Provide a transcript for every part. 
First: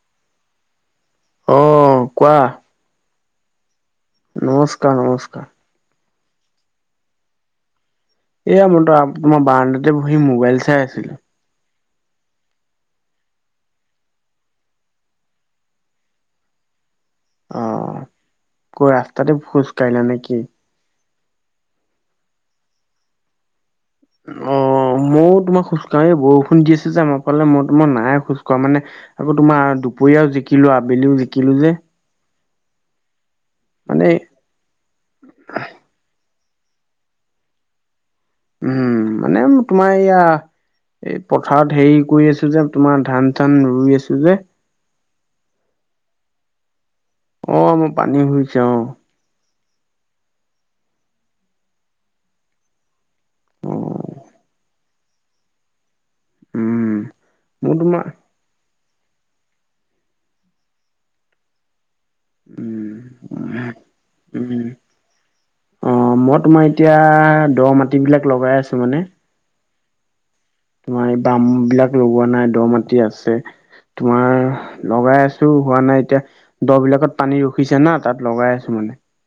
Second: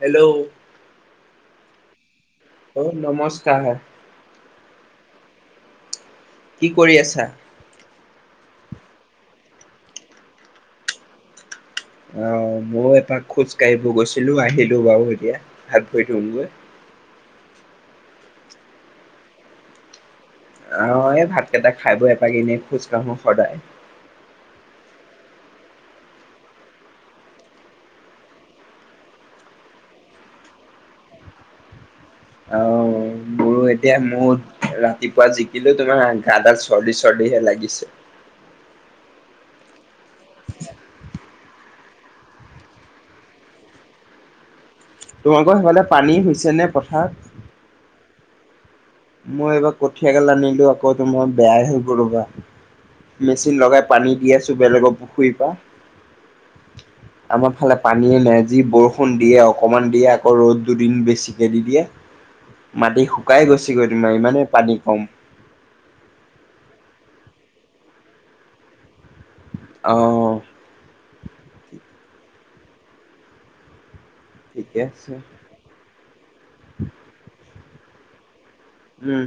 Hello, অ, কোৱা? অ, নমস্কাৰ। নমস্কাৰ-নমস্কাৰ। কি কৰি আছা? এয়া [unintelligible] মই বাৰণ্ডাতে বহি মোবাইল চাই আছিল আহ ময়ো এপাক খোজ কাঢ়িব গৈছিলো আহিলোঁ বাৰু এতিয়া হাত ভৰি ধুমগৈ। অ, ক'ৰাস্তাতে খোজ কাঢ়িলা নে কি? আহ, এই ভাতকেইটা খাই বই এপাক এনেই খোজ কাঢ়ো সদায়। [inaudible] অ, ময়ও তোমাক খোজ কাঢ়ি এই বৰষুণ দি আছে যে আমাৰ ফালে মই তোমাৰ নাই খোজ কঢ়া মানে আকৌ তোমাৰ দুপৰীয়াও জিকিলোঁ আবেলিওঁ জিকিলোঁ যে। আও মোৰো এতিয়া মানে মোড ৰাতিপুৱা জিকিলোঁ তোমাৰ গাডাল চৰ্দি- চৰ্দিহে লাগিছে। উম, মানে তোমাৰ এয়া এই পথাৰত হেৰি কৰি আছো যে তোমাৰ ধান- চান ৰুই আছো যে তোমালোকৰ সেইফালে পানী হৈছে নে পথাৰ? অ, মই পানী হুইচে অ, মই এইবাৰ কঠিয়া এগাল আনিলো আকৌ তোমাৰ বেয়াই হৈ গল ৰবা। মেচিন অ লগাই পানী দি আছো বেলেগৰ পুখুৰীৰ পা। উম আমাৰ মোৰ ফালে তোমাৰ পানীয়ে নাই যি বৰ ষুণ দিয়ে অকমান দিয়ে আকৌ ৰ'দ দুদিন বেছিকে দি দিয়ে মাটি শুকাই উম গৈছে। কি কয় তোমাৰ ইমানে উম পানী কম। অ, মই তোমাৰ এতিয়া দ' মাটিবিলাক লগাই আছো মানে। অ', তোমাৰ এই বামবিলাক লগোৱা নাই দ' মাটি আছে ঠিকে তোমাৰ আছে লগাই আছ টো হোৱা নাই এতিয়া দ' বিলাকত পানী ৰখিছে না তাত লগাই আছো মানে। উম,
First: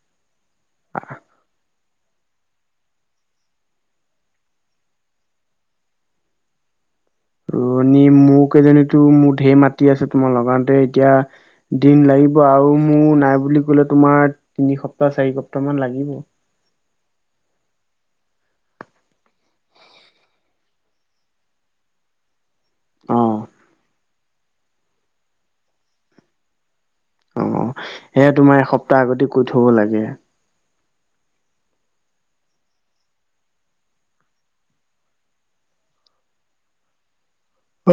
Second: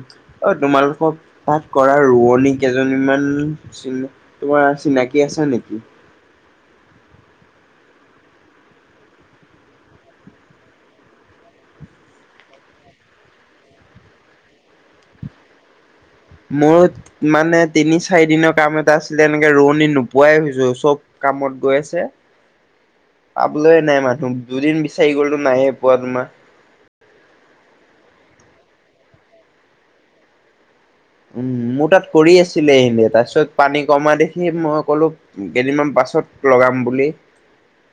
অ, তোমালোকক পাঠ কৰা ৰোৱনী কেইজনীমান চি তোমাৰ চিনাকি আছে নেকি? ৰুৱনী মোক কেইজনীতো মোৰ ঢেৰ মাতি আছে তোমাৰ লগাওঁতে এতিয়া দিন লাগিব আৰু মোৰ নাই বুলি ক'লে তোমাৰ তিনি সপ্তাহ, চাৰি সপ্তাহ মান লাগিব। মোত মানে তিনি, চাৰি দিনৰ কাম এটা আছিলে এনেকে ৰোৱনী নোপোৱাই হৈছো চব কামত গৈ আছে। অ', পাবলয়ে নাই মানুহ দুদিন বিচাৰি গ'লতো নাইয়ে পোৱা তোমাৰ। অ, সেয়া তোমাৰ এসপ্তাহ আগতে কৈ থব লাগে। উম, মোৰ তাত কৰি আছিলে এনে তাৰ পিছত পানী কমাই দেখি মই ক'লো কেইদিনমান পাছত লগাম বুলি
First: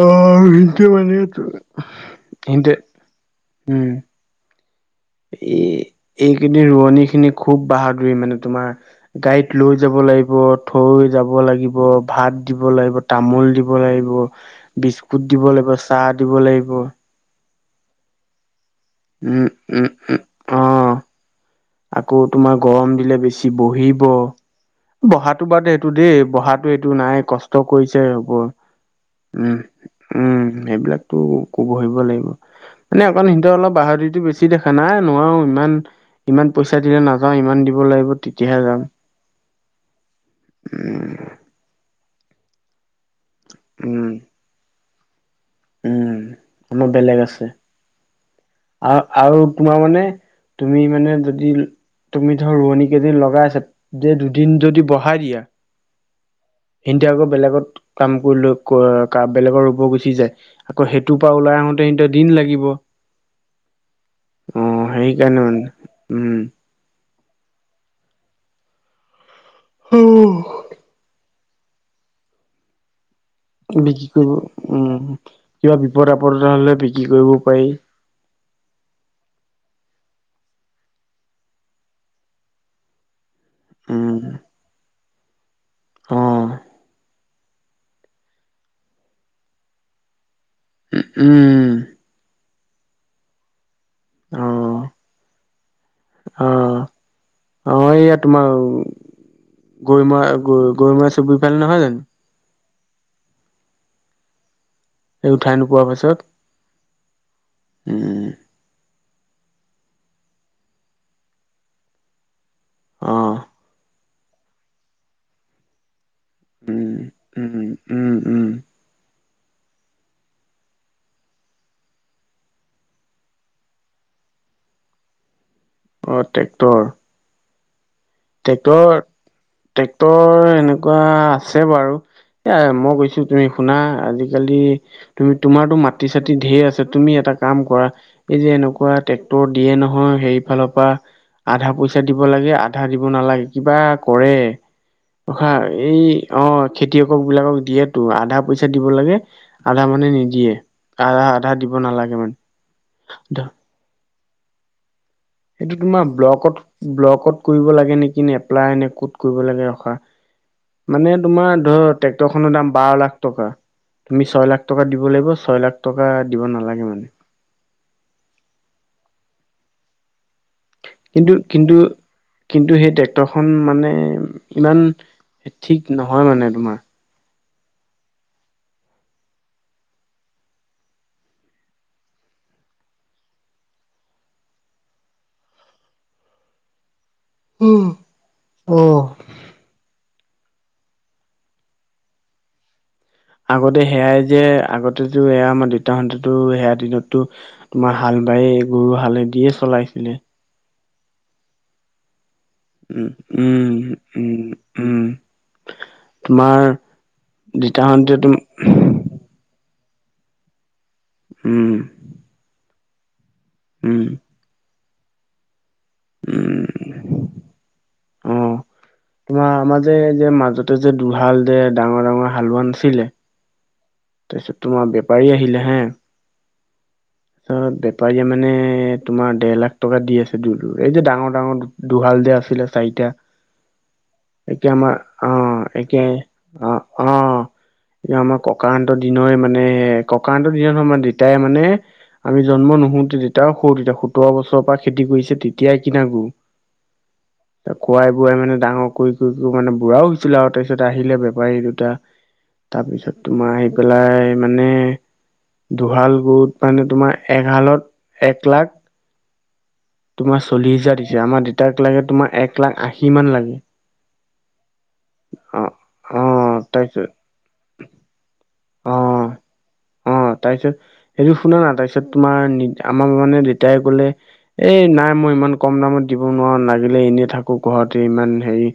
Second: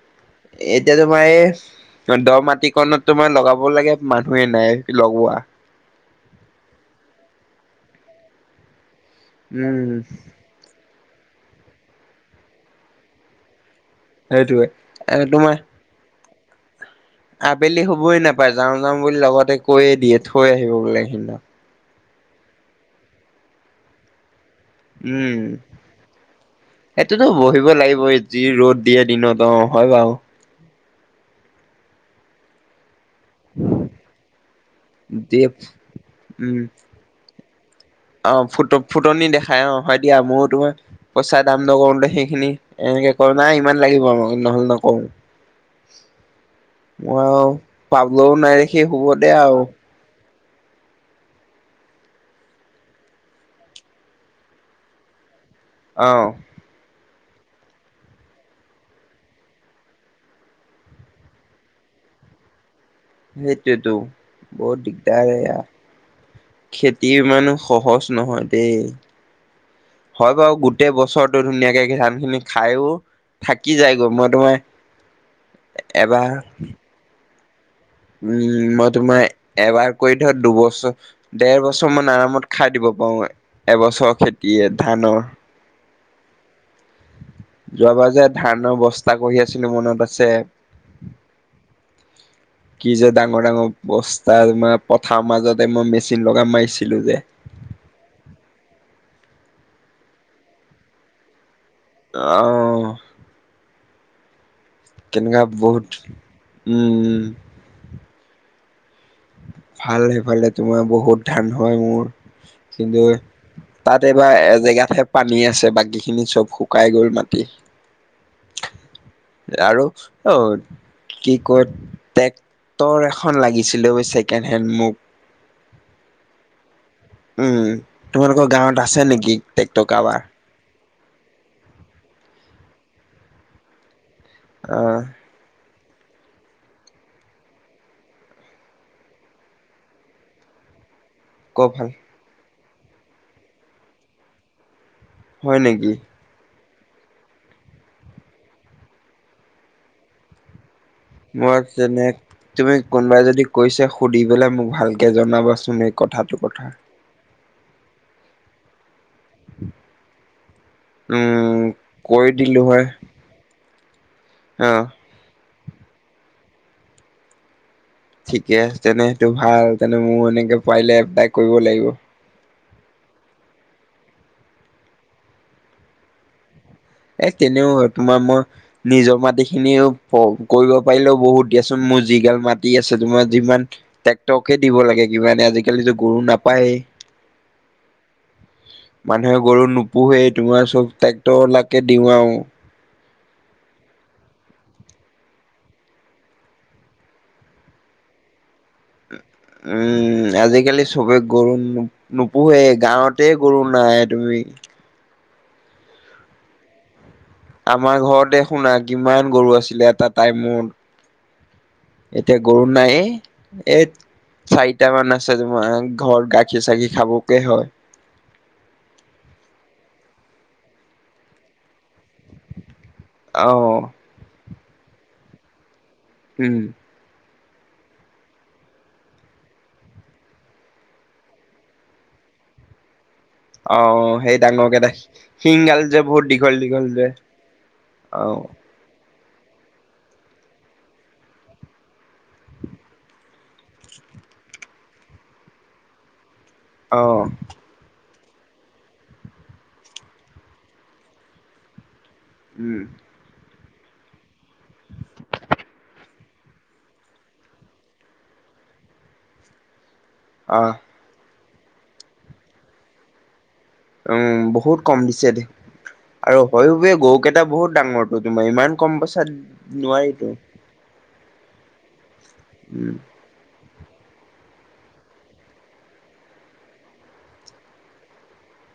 অ', সিহঁতে এতিয়া মানে তোমাৰ এ দ' সিহঁতে মাটিকণত তোমাৰ লগাব লাগে মান নুহে নাই। লগোৱা এ এইকেইদিন ৰোৱনী খিনি খুব বাহাদুৰি মানে তোমাৰ গাড়ীত লৈ উম যাব লাগিব থৈ যাব লাগিব, ভাত দিব লাগিব, তামোল দিব লাগিব ৰুৱ সেইটোৱে আৰু বিস্কুট দিব তোমাৰ লাগিব, চাহ দিব লাগিব আবেলি হবই নাপায় যাওঁ -যাওঁ বুলি উম লগতে উম কৈয়ে দিয়ে উম থৈ অ আহিব বোলে হিন্দক। আকৌ তোমাৰ গৰম দিলে বেছি বহিব। [inaudible] বহাটো বাদে এইটো দেই বহাটো এইটো নাই সেইটোতো কষ্ট বহিব কৰিছে লাগিবই হ'ব যি ৰ'দ দিয়ে দিনত উম, অ হয় বাৰু উম সেইবিলাকতো কবহিব লাগিব মানে অকণ সিহঁতে অলপ বাহাদুৰিতো বেছি দেখা নাই নোৱাৰো দিয়ে ইমান ইমান উম পইচা দিলে নাযাওঁ ইমান দিব লাগিব অ তেতিয়াহে ফুট যাম ফুটনি দেখাই অ হয় দিয়া মোৰো তোমাৰ উম পইচা দাম নকৰোতে সেইখিনি এনেকে কয় নাই ইমান উম লাগিব আমাক নহ'লে নকওঁ উম আমাৰ বেলেগ মই আছে পাবলৈও নাই দেখি আৰু হ'ব দে আৰু আৱ তোমাৰ মানে তুমি মানে যদি তুমি ধৰ ৰোৱনী কেইজনী লগাই আছা যে দুদিন যদি বঢ়াই দিয়া অ সিনতি আকৌ বেলেগত কাম কৰি লো আ বেলেগৰ ৰুব গুচি যায় আকৌ সেইটোৰ পৰা ওলাই আহোতে সিঁহতৰ দিন লাগিব সেইটোতো বহুত দিগদাৰ সেইকাৰণে মানে এয়া খেতি ইমানো সহজ নহয় দেই উম হয় বাও গোটেই বছৰটো ধুনীয়াকে ধান খিনি খায়ো থাকি বিক্ৰী যায়গৈ মই তোমাৰ কৰিব উম কিবা বিপদ এবাৰ আপদ এটা হলে বিক্ৰী কৰিব পাই উম মই তোমাৰ এবাৰ কৰি ধৰ দুবছৰ দেৰ বছৰ মান আৰামত খাই দিব পাওঁ এবছৰ উম খেতিয়ে ধানৰ অ যোৱাবাৰ যে ধানৰ বস্তা কৰি আছিলো মনত আছে উম উম কি যে ডাঙৰ ডাঙৰ বস্তা অ তোমাৰ পথাৰৰ মাজতে মই মেচিন অ লগা মাৰিছ ছিলোঁ যে অ ইয়াত তোমাৰ গৈমূৰা গৈমূৰা চুবুৰি ফালে নহয় জানো অ সেই কেনেকোৱা উঠাই নোপোৱাৰ বহুত উম উম উম উম ভাল সেইফালে তোমাৰ বহুত ধান হয় মোৰ কিন্তু অ তাত এইবা এ জেগাতহে পানী আছে বাকী খিনি চব শুকাই উম গল মাটি উম উম উম আৰু অ কি কয় টেক্টৰ এখন লাগিছিলে অৱশ্যে চেকেণ্ড হেণ্ড মোক অ ট্ৰেক্টৰ। উম তোমালোকৰ গাঁৱত ট্ৰেক্টৰ আছে নেকি ট্ৰেক্টৰ কাবাৰ। কুৱা আছে বাৰু এ মই গৈছো তুমি শুনা আজিকালি আহ তুমি তোমাৰতো মাটি চাতি ধেৰ আছে তুমি এটা কাম কৰা এই যে এনেকোৱা ট্ৰেক্টৰ দিয়ে নহয় সেইফালৰ পৰা ক আধা ভাল পইচা দিব লাগে আধা দিব নালাগে কিবা কৰে ৰখা হয় নেকি এই অ খেতিয়ক বিলাকক দিয়েতো আধা পইচা দিব লাগে আধা মানে নিদিয়ে আধা আধা মই দিব তেনে নালাগে মানে তুমি কোনোবাই যদি কৈছে সুধি পেলাই মোক ভালকে জনাবা এইটো তোমাৰ ব্লকত ব্লকত কৰিব লাগে নেকি নে এপ্লাই নে ক'ত কৰিব লাগে ৰখা মানে তোমাৰ উম ধৰ কৰি ট্ৰেক্টৰ খনৰ দিলো দাম হয় বাৰ লাখ টকা তুমি ছয় লাখ অ টকা দিব লাগিব ছয় লাখ টকা দিব নালাগে মানে। ঠিকে আছে নে সেইটো ভাল তেনে মোৰ এনেকে পাৰিলে এপ্লাই কিন্তু কৰিব কিন্তু, লাগিব কিন্তু সেই ট্ৰেক্টৰখন মানে ইমান ঠিক নহয় মানে তোমাৰ এ কেনেও অ তোমা মই নিজৰ মাটি খিনিও ক কৰিব পাৰিলও বহুত দিয়াচোন মোৰ যিগাল মাটি আছে তোমাৰ যিমান ট্ৰেক্টকে দিব লাগে কি মানে আজিকালিতো গৰু নাপায়েই। উহ! অ। নে গৰু নোপোহেই তোমাৰ চব ট্ৰেক্টৰলাকে দিও আও। আগতে সেয়াই যে আগতেতো এয়া আমাৰ দেতাহঁতেটো সেয়া দিনততো। তোমাৰ হাল বাইয়ে উম, আজিকালি চবে গৰু নো নোপোহে। উম গাঁৱতে গৰু উম নাই তুমি। উম উম, তোমাৰ আমাৰ দেতাহতে ঘৰতে তুম। শুনা কিমান গৰু আছিলে এটা টাইমত। উম। এতিয়া গৰু নাই এ উম এত চাৰিটা মান আছে জোমাৰ। ঘৰত গাখীৰ, উম চাখীৰ খাবকে হয়। অ তোমাৰ আমাৰ যে যে মাজতে যে দুহাল যে ডাঙৰ ডাঙৰ হালোৱা নাছিলে। অ'। তাৰপিছত তোমাৰ বেপাৰী আহিলে হে। উম। তাৰ বেপাৰীয়ে মানে তোমাৰ দেৰ লাখ টকা দি আছে দুলো এই যে ডাঙৰ ডাঙৰ দুহাল যে আছিলে চাৰিটা। অ'। সেই এতিয়া ডাঙৰকে এটা আমাৰ অ', শিং গাল একে যে বহুত দীঘল, অ', দীঘল যে অহ। দিনয়ে মানে ককাঁতৰ দিনত আমাৰ দেতাই মানে। আমি জন্ম নুহোতে তেতিয়াও সও তেতিয়া সোতৰ বছৰৰ পৰা খেতি কৰিছে তেতিয়াই কিনা অ'। খোৱাই বোৱাই মানে ডাঙৰ কৰি কৰি কৰি মানে বুঢ়াও হৈছিলে আও তাপিছত আহিলে বেপাৰী দুটা। উম, তাৰপিছত তোমাৰ আহি পেলাই মানে। দুহাল গ'ল ত' মানে তোমাৰ এহালত এক লাখ [inaudible] তোমাৰ আহ চল্লিশ হেজাৰ দিছে। আমাৰ দেউতাক লাগে তোমাৰ এক লাখ আশী মান লাগে। উম, বহুত কম দিছে দেই। অ', আৰু অ', হয়ো বে তাৰপিছত গৰু কেইটা বহুত ডাঙৰটো তোমাৰ ইমান কম পইচাত নোৱাৰিতো। তাপিছত। সেইটো শুনা না, তাৰপিছত তোমাৰ উম, আমাৰ মানে দেউতাই ক'লে। এই, নাই মই ইমান কম দামত দিব নোৱাৰো। লাগিলে এনেই থাকো ঘৰতে ইমান হেৰি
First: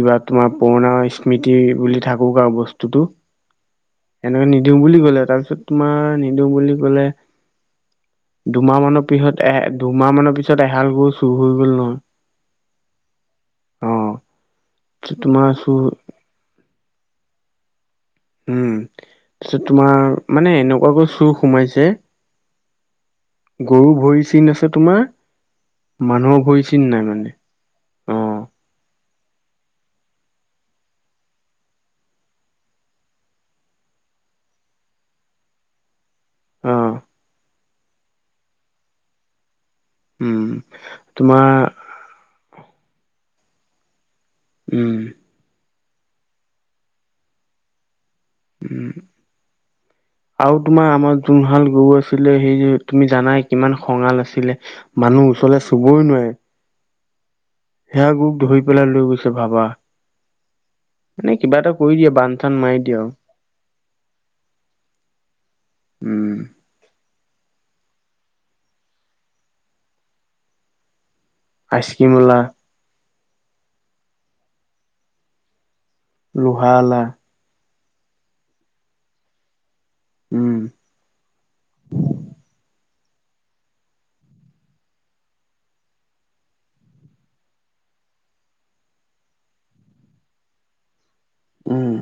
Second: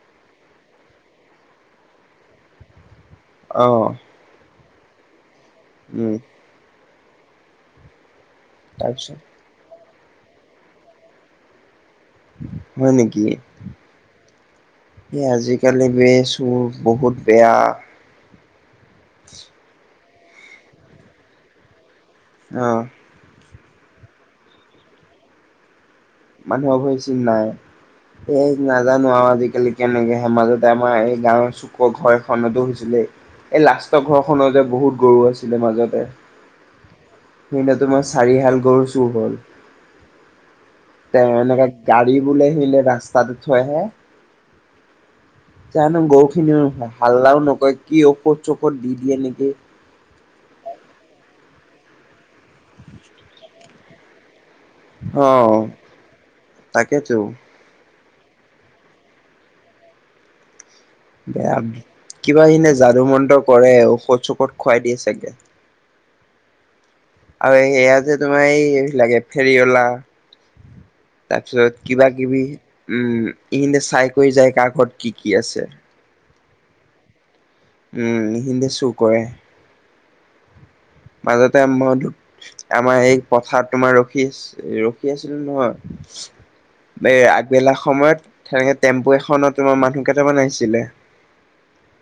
কিবা তোমাৰ পুৰণা স্মৃতি বুলি থাকো, আৰু বস্তুটো। অ'। এনেকে নিদিও বুলি কলে তাৰপিছত তোমাৰ উম, নিদিও বুলি ক'লে। দুমাহ মানৰ তাৰপিছত পিছত এ দুমাহ মানৰ পিছত এহাল গৰু চুৰ হৈ গ'ল নহয়। হয় নেকি, অ এই তোমাৰ চুৰ আজিকালি বেছ তোৰ বহুত বেয়া। উম, তাপিছত তোমাৰ মানে এনেকুৱাকৈ চুৰ সোমাইছে। অ'। গৰু ভৰি চিন আছে তোমাৰ, মানুহৰ ভৰি চিন নাই মানে। অ এই নাজানো আৰু আজিকালি কেনেকেহে মাজতে আমাৰ এই গাঁৱৰ চো ঘৰ এখনদো হৈছিলে। এই লাষ্টৰ ঘৰখনৰ যে বহুত গৰু আছিলে মাজতে। অ সেইনাতো মই চাৰিহাল গৰু চুৰ হ'ল। উম। তেওঁ, তোমাৰ এনেকে গাড়ী বোলে সে ৰাস্তাটো থৈ আহে। উম। জানো গৰু খিনিও হাল্লাও নকয়, কি ঔষধ-চৌষধ দি দিয়ে নেকি? আও তোমাৰ আমাৰ যোনহাল গৰু আছিলে সেই তুমি জানাই কিমান খঙাল আছিলে। মানুহ অ' ওচৰলৈ চুবই নোৱাৰে। তাকেতো। সেয়া গৰুক ধৰি পেলাই লৈ গৈছে ভাবা। মানে কিবা বেয়া, এটা কৰি দিয়ে বান কিবা চান মাৰি এনেই দিয়ে যাদু আৰু মন্ত কৰে ঔষধ - চৌষধ খুৱাই দিয়ে চাগে? উম। আৰু ই সেয়া যে তোমাৰ এই লাগে ফেৰঅলা। তাৰপিছত কিবা - আইচক্ৰীমৱালা কিবি, উম ইখিনতে চাই কৰি যায় কাৰ ঘৰত কি কি আছে? লোহাঅলা। ওম হিন্দে চুৰ কৰে। ওম। মাজতে মা দু আমাৰ এই পথাৰত তোমাৰ ৰখিচ ৰখি আছিলো নহয়? এই আগবেলা সময়ত। তেনেকে টেম্পু এখনত তোমাৰ মানুহকেইটামান আহিছিলে। উম।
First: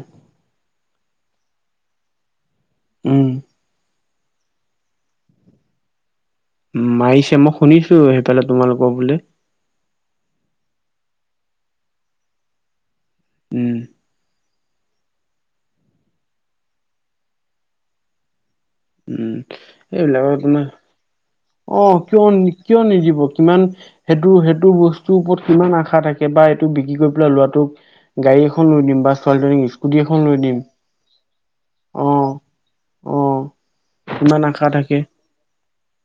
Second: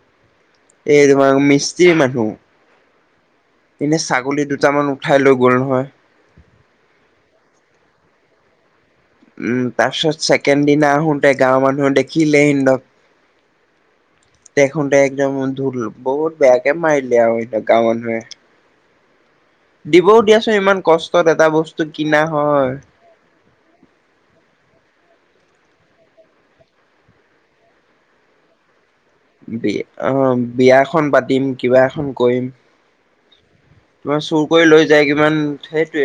এই‌ তোমাৰ মিস্ত্ৰী মানুহ। উম। এনে ছাগলী দুটামান উঠাই লৈ গ'ল নহয়? উম মাৰিছে, মই শুনিছো সেইফালে তোমালোকৰ বুলে? উম, তাৰ পিছত ছেকেণ্ড দিনা আহোতে গাঁৱৰ মানুহ দেখিলে হিহতক উম তেখন তে একদম ধুল বহুত বেয়াকে মাৰিলে আৰু গাৱৰ হৈ। উম। সেইবিলাক‌‌ একো দিয়াচোন নাই, ইমান কষ্টত এটা অ বস্তু কিনা কিয় হয়। কিয় নিদিব কিমান? সেইটো সেইটো বস্তুৰ ওপৰত কিমান আশা থাকে বা এইটো বিক্ৰী কৰি পেলাই লোৱাটোক গাড়ী এখন লৈ দিম বাছ বিয়া অ, বিয়া এখন পাতিম কিবা এখন অ কৰিম। অ তোমাৰ ইমান চুৰ আশা কৰি লৈ থাকে যায়, কিমান সেইটোয়ে।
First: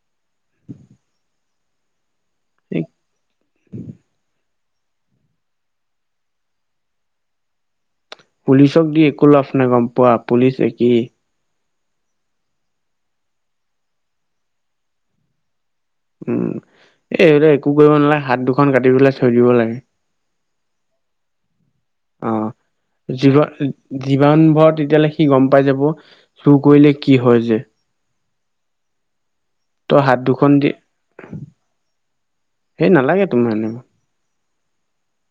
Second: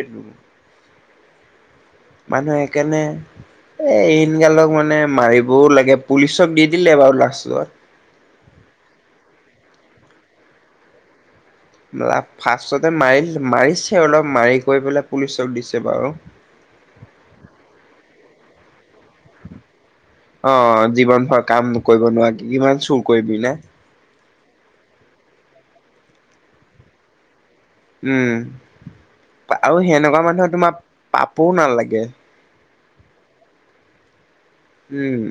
মানুহে এই সেইকাৰনে এ ইন গালক মানে মাৰি বৌ লাগে, পুলিচক দি দিলে বাৰু লাষ্টত। পুলিচক দি একো লাভ নাই, গম পোৱা পুলিচ একেই। বেলাক ফাচতটে মাৰিল মাৰিছে অলপ মাৰি কৰি পেলাই পুলিচক দিছে বাৰু। উম এই এইবিলাক একো কৰিব নালাগে হাত দুখন কাটি পেলায় অ জীৱন ভৰা কাম কৰিব নোৱাৰি কিমান চুৰ কৰিবি নে? জীৱান ভৰ তেতিয়াহ'লে সি গম পাই যাব চুৰ কৰিলে কি হয় যে? উম আৰু তই হাত সেনেকুৱা মানুহে দুখন দি তোমাৰ পাপও নালাগে। সেই নালাগে তোমাৰ এনে। উম।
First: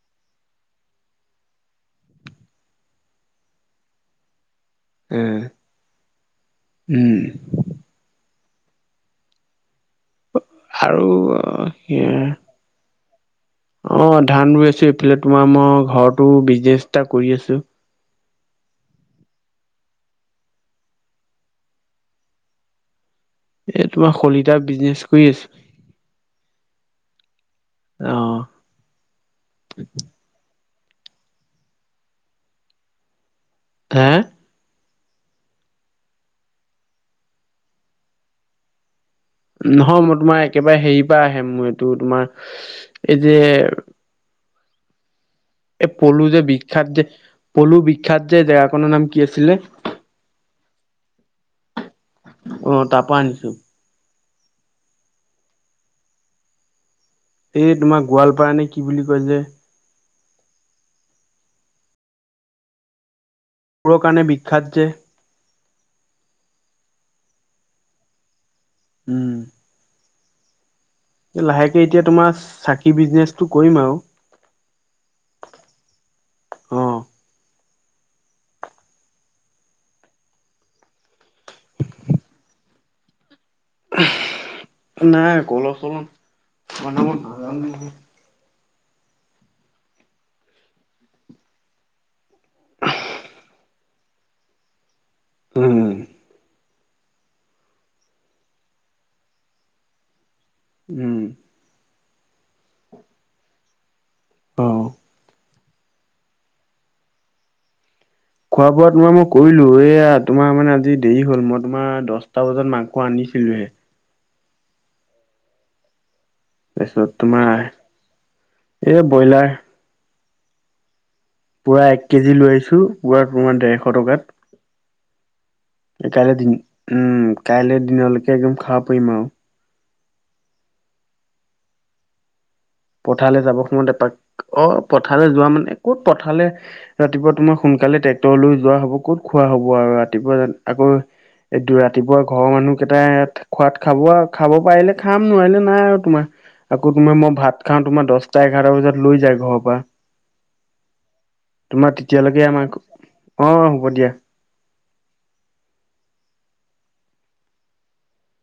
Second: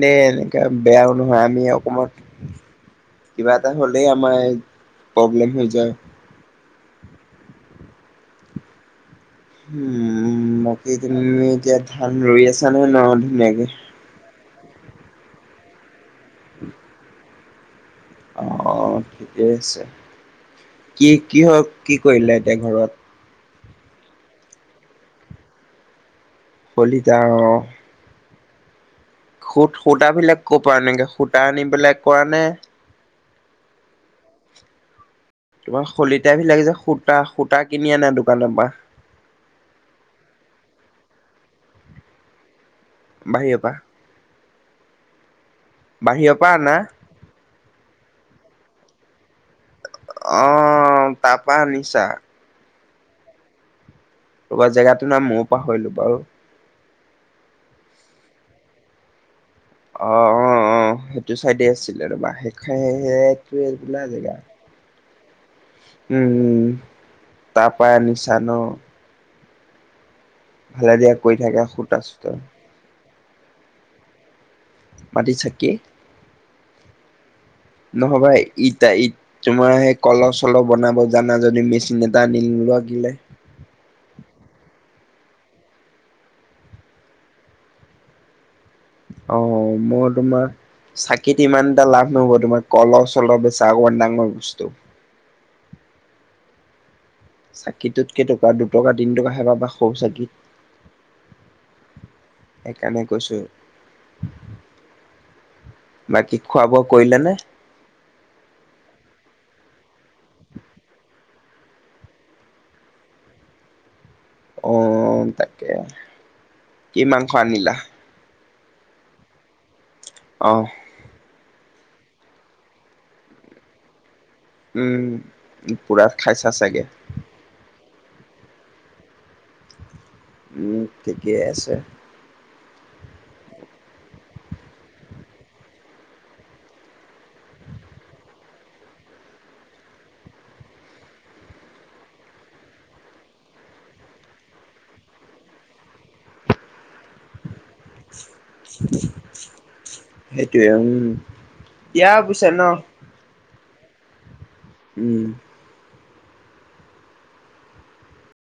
দেই এনেকা বেয়াও নহয় আমি অকণমান কিবা এটা হ'লেই আমাৰ এ উ উম। উম, বাকী আৰু তুমি এতিয়া ধান সেয়া ৰুই আছা নহয় ন ধুনীয়াকে? অ ধান ৰুই আছো এইফালে, তোমাৰ মই ঘৰতো বিজনেচ এটা কৰি আছো। অ ঠিকেই আছে, কি কি হয় কি কৰিলে এতিয়া ঘৰত? এ তোমাৰ শলিতাৰ বিজনেচ কৰি আছো। হলিতা অঁ। অ। সূত সূতাবিলাক কপা আনেগে সূতা আনিবেলে কৰা নে হে! তোমাৰ শলিতাবিলাকে যে সূতা - সূতা কিনি আনে দোকানৰ পৰা নহয় মই তোমাৰ একেবাৰে হেৰিৰ পৰা আহে মই এইটো তোমাৰ চু এই যে বাহিৰৰ পৰা এই পলু বাহিৰৰ যে পৰা আনা বিখ্যাত যে, পলু বিখ্যাত যে জেগাখনৰ নাম কি আছিলে? অ, তাৰপা আনিছা। অ, তাৰপৰা আনিছো। ক'বা জেগাটো নাম ময়ো পাহৰিলো বাৰু। এই তোমাৰ গোৱালপা নে কি বুলি কয় যে অ', অ', অ', সেইটো চাইডে আছিলে ৰবা শেষাই কি বোলা জেগা। খাদ্য। [unintelligible] উম-উম তাৰ পাই আনিছা ন। উম, ভালে দিয়ক। লাহেকে এতিয়া তোমাৰ চাকি বিজনেচটো কৰিম আউ। মাটিৰ চাকি। অ', নহবাই ইটা-ইট তোমাৰ সেই কলহ-চলহ বনাব জানা যদি মেচিন এটা আনি নোলোৱা কেলে। নাই কলহ-চলহ বনাব নোৱাৰা। অ, মই তোমাৰ চাকিত ইমান এটা লাভ নহ'ব, তোমাৰ কলহ চল বেচা অকণমান ডাঙৰ বস্তু। উম, চাকিটোত কেই টকা দুটকা, তিনি টকা হেবাব বা সৰু চাকি। উম, সেইকাৰণে কৈছো। অ', বাকী খোৱা বোৱা কৰিলে নে? খোৱা বোৱা তোমাৰ মই কৰিলো এয়া তোমাৰ মানে আজি দেৰি হল, মই তোমাৰ দহটা বজাত মাংস আনিছিলোহে। অ, তাকে। কি তাৰপিছত মাংস তোমাৰ আনিলা? এই ব্ৰইলাৰ অ', পুৰা এক কেজি লৈ আহিছো পুৰা তোমাৰ ডেৰশ টকাত। উম, পুৰা কাইলৈ খাইছা দিন চাগে? উম কাইলৈ দিনলৈকে একদম খাব পৰিম আৰু। উম, ঠিকেই আছে। পথাৰলৈ যাব সময়ত এপাক অ, পথাৰলৈ যোৱা মানে ক'ত পথাৰলে ৰাতিপুৱা তোমাৰ সোনকালে ট্ৰেক্টৰ লৈ যোৱা হ'ব, ক'ত খোৱা হ'ব আৰু ৰাতিপুৱা আকৌ এইটো ৰাতিপুৱা ঘৰৰ মানুহকেইটা ইয়াত খোৱাত খাব-খাব পাৰিলে খাম নোৱাৰিলে নাই আৰু তোমাৰ আকৌ তোমাৰ মই ভাত কাৰণ তোমাৰ দহটা এঘাৰটা বজাত লৈ যায় ঘৰ পা। সেইটোয়ে উম, দিয়া তেতিয়ালৈকে পিছে ন। আমাক অ, হ'ব দিয়া। উম,